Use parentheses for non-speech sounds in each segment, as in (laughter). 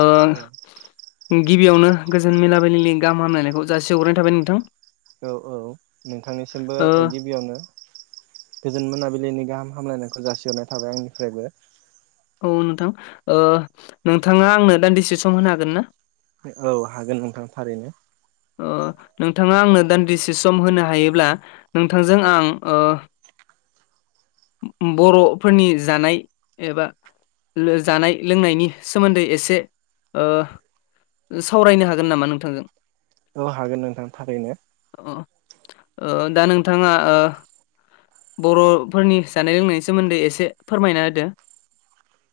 ओ औ गिबियावनो गोजोन मोनाबिलिनि गाहाम हामलायनायखौ जासि हरनाय थाबाय नोंथां। औ औ नोंथांनिसिमबो ओ गिबियावनो गोजोन मोनाबिलिनि गाहाम हामलायनायखौ जासिहरनाय थाबाय आंनिफ्रायबो। औ नोंथां ओ नोंथाङा आंनो दान्दिसे सम होनो हागोन ना? औ हागोन नोंथां थारैनो। ओ नोंथाङा आंनो दान्दिसे सम होनो हायोब्ला नोंथांजों आं ओ उम बर'फोरनि जानाय एबा लो जानाय लोंनायनि सोमोन्दै एसे ओ सावरायनो हागोन नामा नोंथांजों? औ हागोन नोंथां थारैनो। अ ओ दा नोंथाङा ओ बर'फोरनि जानाय लोंनायनि सोमोन्दै एसे फोरमायना होदो।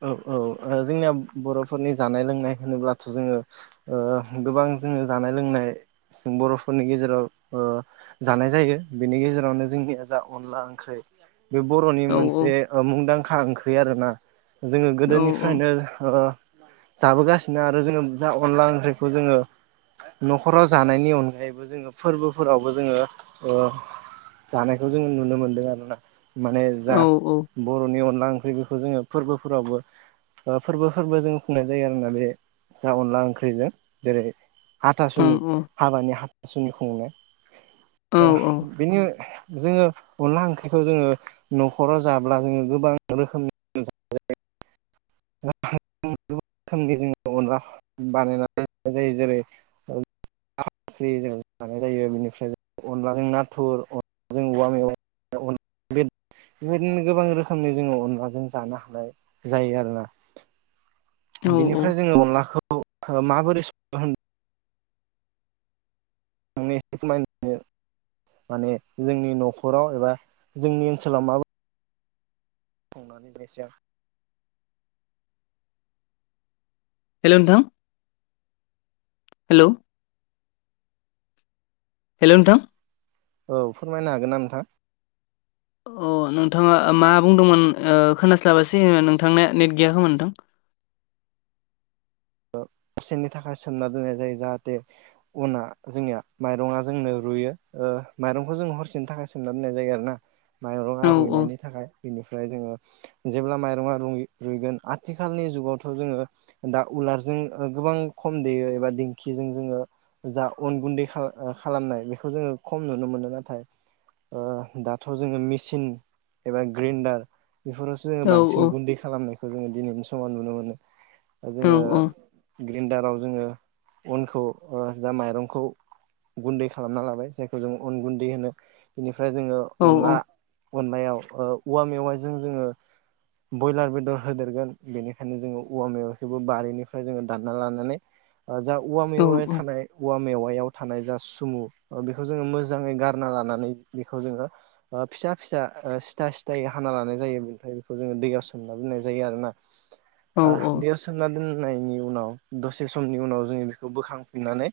औ औ ओ जोंनिया बर'फोरनि जानाय लोंनाय होनोब्लाथ' जोङो ओ गोबां जोङो जानाय लोंनाय जों बर'फोरनि गेजेराव ओ जानाय जायो बिनि गेजेरावनो जों निया जा अनला ओंख्रै बे बर'नि औ मोनसे मुंदांखा ओंख्रि आरोना। जोङो औ गोदोनिफ्रायनो ओ जाबोगासिनो आरो जोङो जा अनला ओंख्रिखौ जोङो न'खराव जानायनि अनगायैबो जोङो फोरबोफोरावबो जोङो ओ जानायखौ जों नुनो मोन्दों आरोना। माने औ जा औ बरनि अनला ओंख्रै बेखौ जोङो फोरबो फोरावबो ओ फोरबो फोरबो जों खुंनाय जायो आरोना बे जा अनला ओंख्रैजों जेरै ओं हाथासुनि औ हाबानि हाथासुनि खुंनाय औ ओह औ बेनो जोङो अनला ओंख्रिखौ जोङो नखराव जाब्ला जोङो गोबां रोखोमनि (inaudible) गुबुन रोखोमनि जोङो अनला बानायनानै जानाय जायो जेरै अन ला ओंख्रि जों जानाय जायो बेनिफ्राय अनलाजों नाथुर अनलाजों औवा मेवाइ अनला बेद बेबायदिनो गोबां रोखोमनि जोङो अनलाजों जानो हानाय जायो आरो ना। औ औ बिनिफ्राय जोङो अनलाखौ माबोरै (unintelligible) (unintelligible) माने जोंनि नखराव एबा जोंनि ओनसोलाव माबा (unintelligible) हेलौ नोंथां हेलौ हेलौ नोंथां औ फोरमायनो हागोन ना नोंथां? अ नोंथाङा मा बुंदोंमोन ओ खोनास्लाबासै नोंथांनिया नेट गैया खोमा नोंथां। (inaudible) ओ (unintelligible) थाखाय सोमना दोननाय जायो जाहाथे अना जोंनिया माइरङा जोंनो रुइयो ओ माइरंखौ जोङो हरसेनि थाखाय सोमना दोननाय जायो आरोना। औ माइरङा औ रुइनायनि थाखाय बिनिफ्राय जोङो जेब्ला माइरङा रुइ-रुइगोन आथिखालनि जुगावथ' जोङो दा उलारजों ओ गोबां खम देयो एबा दिंखिजों जोङो जा अन गुन्दै खा-खालामनाय बेखौ जोङो खम नुनो मोनो नाथाय ओ दाथ' जोङो मिचिन एबा ग्रेण्डार बेफोरावसो जोङो औ बांसिन गुन्दै खालामनायखौ जोङो दिनैनि समाव नुनो मोनो। औ जोङो ग्रेण्डाराव जोङो अनखौ ओ जा माइरंखौ गुन्दै खालामना लाबाय जायखौ जों अन गुन्दै होनो बेनिफ्राय जोङो औ अनला अनलायाव ओ औवा मेवायजों जोङो बयलार बेदर होदेरगोन बेनिखायनो जोङो औवा‌ मेवाइ खौबो बारिनिफ्राय जोङो दानना लानानै ओ जा औवा मेवाया औ औ थानाय औवा मेवायाव थानाय जास सुमु ओ बेखौ जोङो मोजाङै गारना लानानै बेखौ जोङो फिसा फिसा ओ सिथा सिथा सिथायै हाना लानाय जायो बेनिफाय बेखौ जोङो दैयाव सोमना दोननाय जायो आरोना औ ओह औ दै दोननायनि उनाव दसे समनि उनाव जोङो बेखौ बोखांफिननानै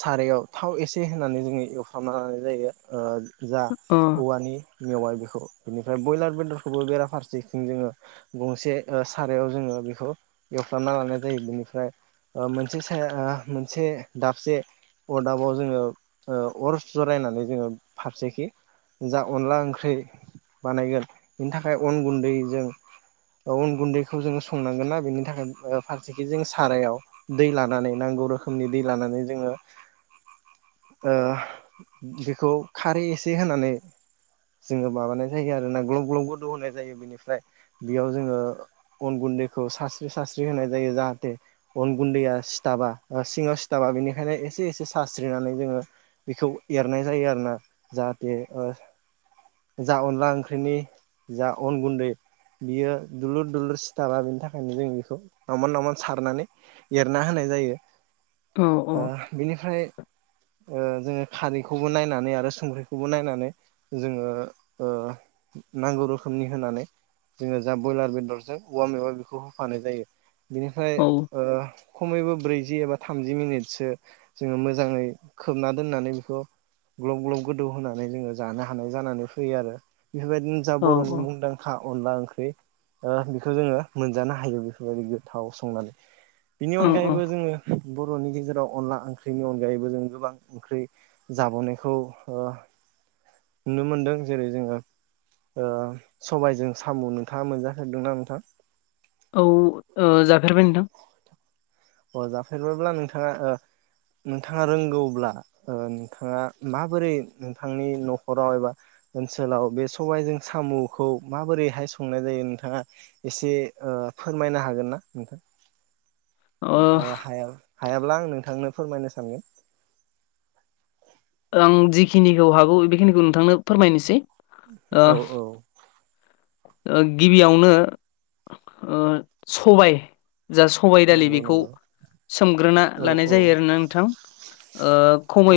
सारायाव थाव एसे होनानै जोङो एवफ्रानना लानाय जायो जा अ औवानि मेवाय बेखौ बेनिफ्राय बयलार बेदरखौबो बेराफारसेथिं जोङो गंसे ओ साराय याव जोङो बेखौ एवफ्रानना लानाय जायो बेनिफ्राय ओ मोनसे साया या मोनसे दाबसे अरदाबाव जोङो ऐ अर जरायनानै जोङो फारसेखि जा अनला ओंख्रि बानायगोन बेनि थाखाय अन गुन्दैजों औ अन गुन्दै खो खौ‌जोङो संनांगोन ना बेनि थाखाय ओ फारसेथखि जोंङो सारायाव दै लानानै नांगौ रोखोमनि दै लानानै लानानै जोङो (inaudible) ओह बेखौ खारै एसे होनानै जोङो माबानाय जायो आरोना ग्लब ग्लब गोदौ होनाय जायो बिनिफ्राय बेयाव जोङो अन गुन्दैखौ सास्रि सास्रि होनाय जायो जाहाथे अन गुन्दैया सिथाबा ओ सिङाव सिथाबा बेनिखायनो एसे-एसे सास्रिनानै जोङो बेखौ एरनाय जायो आरोना जाहाथे अ जा अनला ओंख्रिनि जा अन गुन्दै बियो दुलुर-दुलुर सिथाबा बेनि थाखायनो जों बेखौ नावमान-नावमान सारनानै एरना होनाय जायो। औ अह बेनिफ्राय अ जोङो खारैखौबो नायनानै आरो संख्रिखौबो नायनानै जोङो ओ नांगौ रोखोमनि होनानै जोङो जा ब्रयलार बेदरजों औवा मेवा बेखौ होफानाय जायो बिनिफ्राय औ ओ खमैबो ब्रैजि एबा थामजि मिनिटसो जोङो मोजाङै खोबना दोननानै बेखौ ग्लब-ग्लब गोदौ होनानै जोङो जानो हानाय जानानै फैयो आरो बेफोरबायदिनो जा बर'नि औ मुंदांखा अनला ओंख्रि अ बेखौ जोङो मोनजानो हायो बेफोरबायदि गोथाव संनानै बिनि औ औ अनगायैबो जोङो बर'नि गेजेराव अनला ओंख्रिनि अनगायैबो जों गोबां ओंख्रि जाबोनायखौ अ नुनो मोनदों जेरै- जोङो अ सबायजों साम' नोंथाङा मोनजाफेरदोंना नोंथां? औ ओ जाफेरबाय नोंथां अ जाफेरबायब्ला नोंथाङा अ नोंथाङा रोंगौब्ला अ नोंथाङा माबोरै नोंथांनि न'खराव एबा ओनसोलाव बे सबायजों सामुखौ माबोरैहाय संनाय जायो नोंथाङा एसे अ फोरमायनो हागोन ना नोंथां? ओ अ हाया- हायाब्ला आं नोंथांनो फोरमायनो सानगोन आं जिखिनिखौ हागौ बेखिनिखौ नोंथांनो फोरमायनोसै औ औ अ गिबियावनो अ सबाय जा सबाय दालि नंगौ बेखौ नंगौ सोमग्रोना औ लानाय औ जायो आरोना नोंथां अ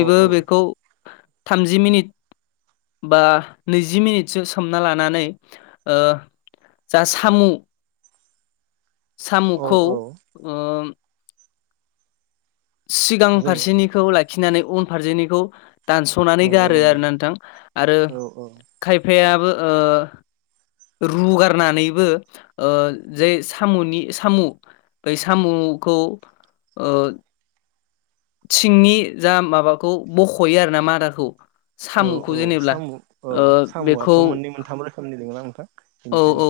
औ औ बेखौ थामजि मिनिट बा नैजि मिनिटसो सोमना लानानै अ जा सामु औ सामुखौ औ अ सिगां जोङो फारसेनिखौ लाखिनानै उनफारसेनिखौ दानस'नानै नंगौ गारो नंगौ आरो ना नोंथां आरो औ औ खायफायाबो ओ रुगारनानैबो अ जे सामुनि सामु-सामु- खौ अ थिंनि जा माबाखौ बख'यो आरोना मादाखौ औ सामुखौ औ जेनेब्ला सामु औ ओ सामुआथ' बेखौ मोननै मोनथाम रोखोमनि दङो ना नोंथां औ औ बेनिखायनो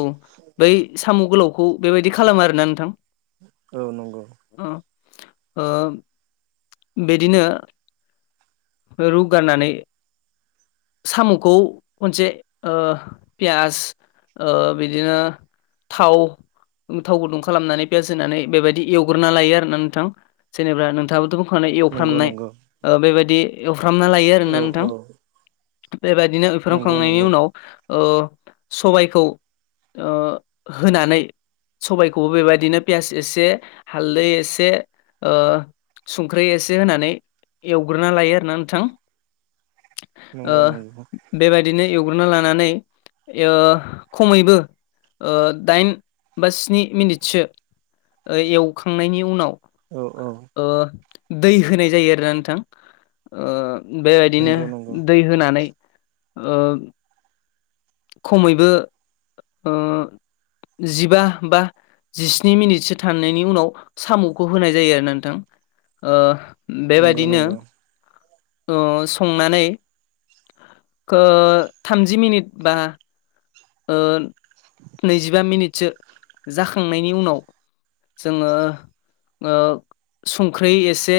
बै सामु गोलावखौ बेबायदि खालामो आरोना नोंथां। औ नंगौ। अ बिदिनो रुगारनानै सामुखौ खनसे अ पियास अ बिदिनो थाव थाव गुदुं खालामनानै पियास होनानै बेबायदि एवग्रोना लायो आरो ना नोंथां। जेनेबा नोंथा- खानाय नंगौ एवफ्रामनाय नंगौ बेबायदि एवफ्रामना लायो औ आरोना नोंथां। औ बेबायदिनो नंगौ एवफ्रामखांनायनि अ नंगौ उनाव ओ सबायखौ अ होनानै सबायखौबो बेबायदिनो पियास एसे हालदै एसे अ संख्रि एसे होनानै एवग्रोना लायो आरोना नोंथां। अ नंगौ नंगौ बेबायदिनो एवग्रोना लानानै अ खमैबो अ दाइन बा स्नि मिनिटसो अ एवखांनायनि उनाव औव औव। ओ दै होनाय जायो आरोना नोंथां। ओ बेबायदिनो नंगौ नंगौ दै होनानै ओ खमैबो ओ जिबा बा जिस्नि मिनिटसो थानायनायनि उनाव साम'खौ होनाय जायो आरो ना नोंथां। ओ नंगौ बेबायदिनो नंगौ ओ संनानै ओ थामजि मिनिट बा ओ नैजिबा मिनिटसो जाखांनायनि उनाव जोङो ओ संख्रै एसे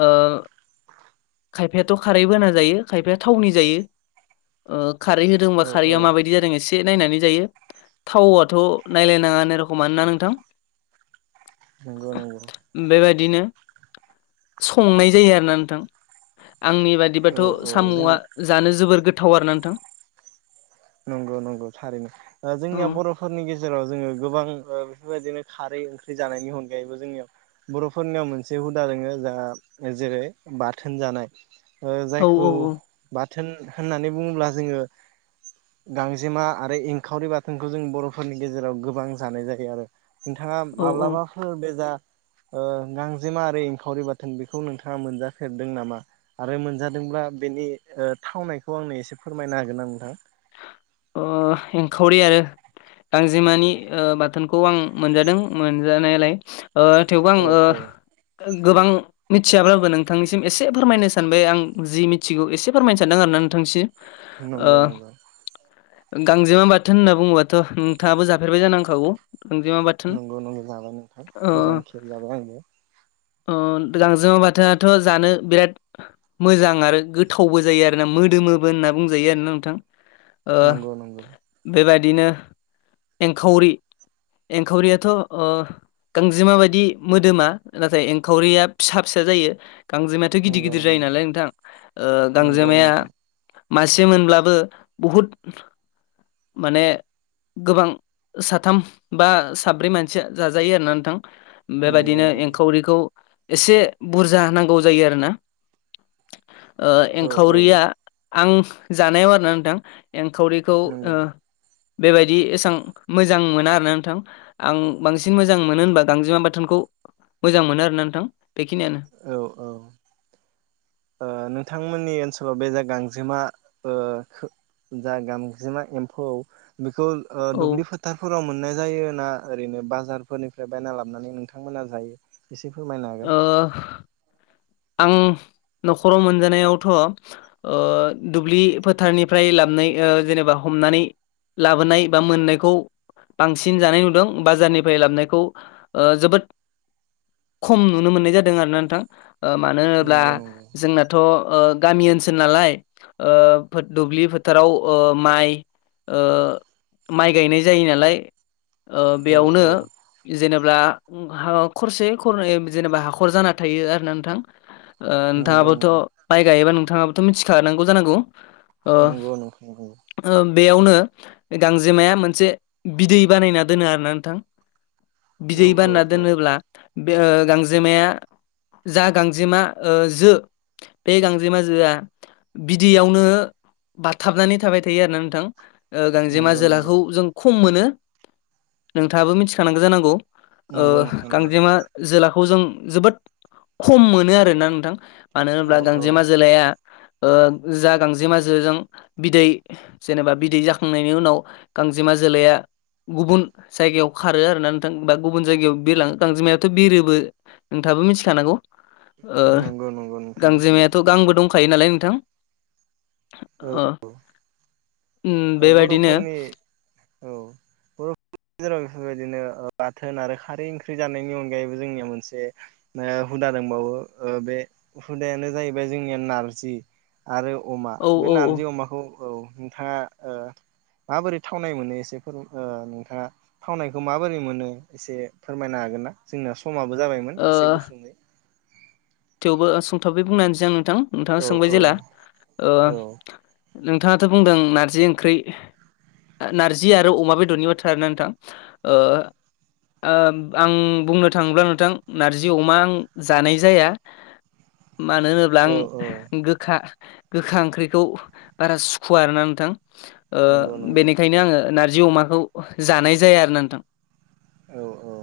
ओ खायफायाथ' खारै बोना जायो खायफाया थावनि जायो। ओ खारै होदोंबा औ औ खारैआ माबायदि जादों एसे नायनानै जायो थाव आथ' नायलायनाङा रखम आनो ना नोंथां। नंगौ नंगौ। बिदिनो संनाय जायो आरोना नोंथां। आंनि औ बादिबाथ' औ साम'आ जोंनि जानो जोबोर गोथाव आरो ना नोंथां। नंगौ नंगौ थारैनो ओ औ जोंनिया बर'फोरनि गेजेराव जोङो गोबां ओ बेफोरबायदिनो खारै ओंख्रि जानायनि अनगायैबो जोंनियाव बर'फोरनियाव मोनसे हुदा दोङो जा जेरै बाथोन जानाय ओ औ जायखौ बाथोन होननानै बुङोब्ला जोङो गांजेमा आरो एंखावरि बाथोनखौ जों बर'फोरनि गेजेराव गोबां जानाय जायो आरो। नोंथाङा औ औ माब्लाबाफोर बेजा ओ गांजेमा आरो एंखावरि बाथोन बेखौ नोंथाङा मोनजाफेरदों नामा? आरो मोनजादों ब्ला बेनि ओ थावनायखौ आंनो एसे फोरमायना होगोना नोंथांङां। अ एंखावरि आरो गांजेमानि ओ बाथोनखौ आं मोनजादों मोनजानायालाय। ओ थेवबो औ आंङो औ गोबां मिथियाब्लाबो नोंथांनिसिम एसे फोरमायनो सानबाय। आं जि मिथिगौ एसे फोरमायनो सानदों आरोना नोंथांसिम। नंगौ नंगौ। गांजेमा बाथोन होनना बुङोबाथ' नोंथाङाबो जाफेरबाय जानांखागौ। नंगौ नंगौ जाबाय नोंथां गोबां खेब जाबाय आंनो। अ गांजेमा बाथोआथ' जानो बिराद मोजां आरो गोथावबो जायो आरोना मोदोमोबो होनना बुंजायो आरोना नोंथां। नंगौ नंगौ। बिदिनो एंखावरि एंखावरियाथ' ओ गांजेमााबायदि मोदोमा नाथाय एंखावरिया फिसा फिसा जायो। गांजेमायाथ' गिदिर नंगौ गिदिर जायो नंगौ नालाय नोंथां ओ नंगौ गांजेमाया नोंथां मासे मोनब्लाबो बहुत माने गोबां साथाम बा साब्रै मानसिया जाजायो आरोना नोंथां। नंगौ बेबायदिनो नंगौ एंखावरिखौ एसे बुरजा नांगौ जायो आरोना। ओ औ औ एंखावरिया आं जानायाव आरोना नोंथां। एंखावरिखौ ओ नंगौ बेबायदि एसेबां मोजां मोना आरोना नोंथां आं बांसिन मोजां मोनो होनबा गांजेमा बाथोनखौ मोजां मोनो आरोना नोंथां। बेखिनियानो औव औव ओ नोंथांमोननि ओनसोलाव बे जायगा गांजेमा ओ खो जा गांजेमा एम्फौ बेखौ औ दुब्लि फोथारफोराव मोननाय जायो ना ओरैनो बाजारफोरनिफ्राय बायना लाबोनानै नोंथांमोना जायो एसे फोरमायनो हागोन। ओ आं। न'खराव मोनजानायावथ' अ‌ दुब्लि फोथारनिफ्राय लाबोनाय जेनेबा हम नानै लाबोनाय बा मोननायखौ बांसिन जानाय नुदों। बाजारनिफ्राय लाबोनायखौ जोबोद खम नुनो मोननाय जादों आरोना नोंथां मानो होनोब्ला नंगौ नंगौ जोंनाथ' गामि ओनसोल नालाय दुब्लि फोथाराव ओ माइ ओ माइ गायनाय जायो नालाय। ओ औ बेयावनो औ जेनेब्ला हाखरसे हाखरनै जेनेबा हाखर जाना थायो आरो ना ओ नोंथां नंगौ नोंथाङाबोथ' नोंथां गायोबा नोंथाङाबथ' मिथिखानांगौ जानांगौ। ओ नंगौ नोंथां नंगौ बेयावनो गांजेमाया मोनसे बिदै बानायना दोनो आरोना नोंथां। औ बिदै औ बानना औ दोनोब्ला बे गांजेमाया जा गांजेमा ओ जो बे गांजे माजोआ बिदैयावनो बाथाबनानै थाबाय थायो आरोना नोंथां। गांजेमा नंगौ नंगौ जोलाखौ जों खम मोनो नोंथाङाबो मिथिखानांगौ जानांगौ। नंगौ ओह नोंथां नंगौ गांजेमा जोलाखौ जों जोबोद खम मोनो आरोना नोंथां मानो होनोबा औ औ गांजेमा जोलाया ओ जा गांजे जोजों बिदै जेनेबा बिदै जाखांनायनि उनाव गांजे गांजेमा जोलाया गुबुन जायगायाव खारो आरोना नोंथां बा गुबुन जायगायाव बिरलांंओ गांजेमा याथ बिरोबो नोंथाङाबो मिथिखानांगौ। ओ नंगौ नंगौ नोंथां मिथिगौ गांजेमायाथ' गांबो दंखायो नालाय नोंथां। औ अ। बर'फोरनि औ बर'फोरनि जेराव बेबायदिनो बाथोन आरो खारै ओंख्रि जानायनि अनगायैबो जोंनिया मोनसे हुदा दंबावो। बे हुदायानो जाहैबाय जोंनिया नारजि। आरो अमा औ बे औ औ नारजि अमाखौ औ नोंथाङा (inaudible) माबोरै थावनाय मोनो एसे ओ नोंथाङा थावनायखौ माबोरै मोनो एसे फोरमायना हागोनना जोंना समाबो जाबायमोन ओ एसे गुसुंयै? थेवबो सोंथाबै बुंना होनोसै आं नोंथां नोंथाङा औ सोंबाय औ जेला ओ औ नोंथाङाथ' बुंदों नारजि ओंख्रि नारजि आरो अमा बेदरनि बाथ्रा आरोना नोंथां ओ ओ आं बुंनो थाङोब्ला नोंथां नारजि अमा आं जानाय जाया। मानो होनोब्ला औ औ आं गोखा गोखा ओंख्रिखौ बारा सुखुवा आरोना नोंथां। ओ नंगौ नंगौ बेनिखायनो आङो नारजि अमाखौ जानाय जाया आरो नोंथां। औ औ।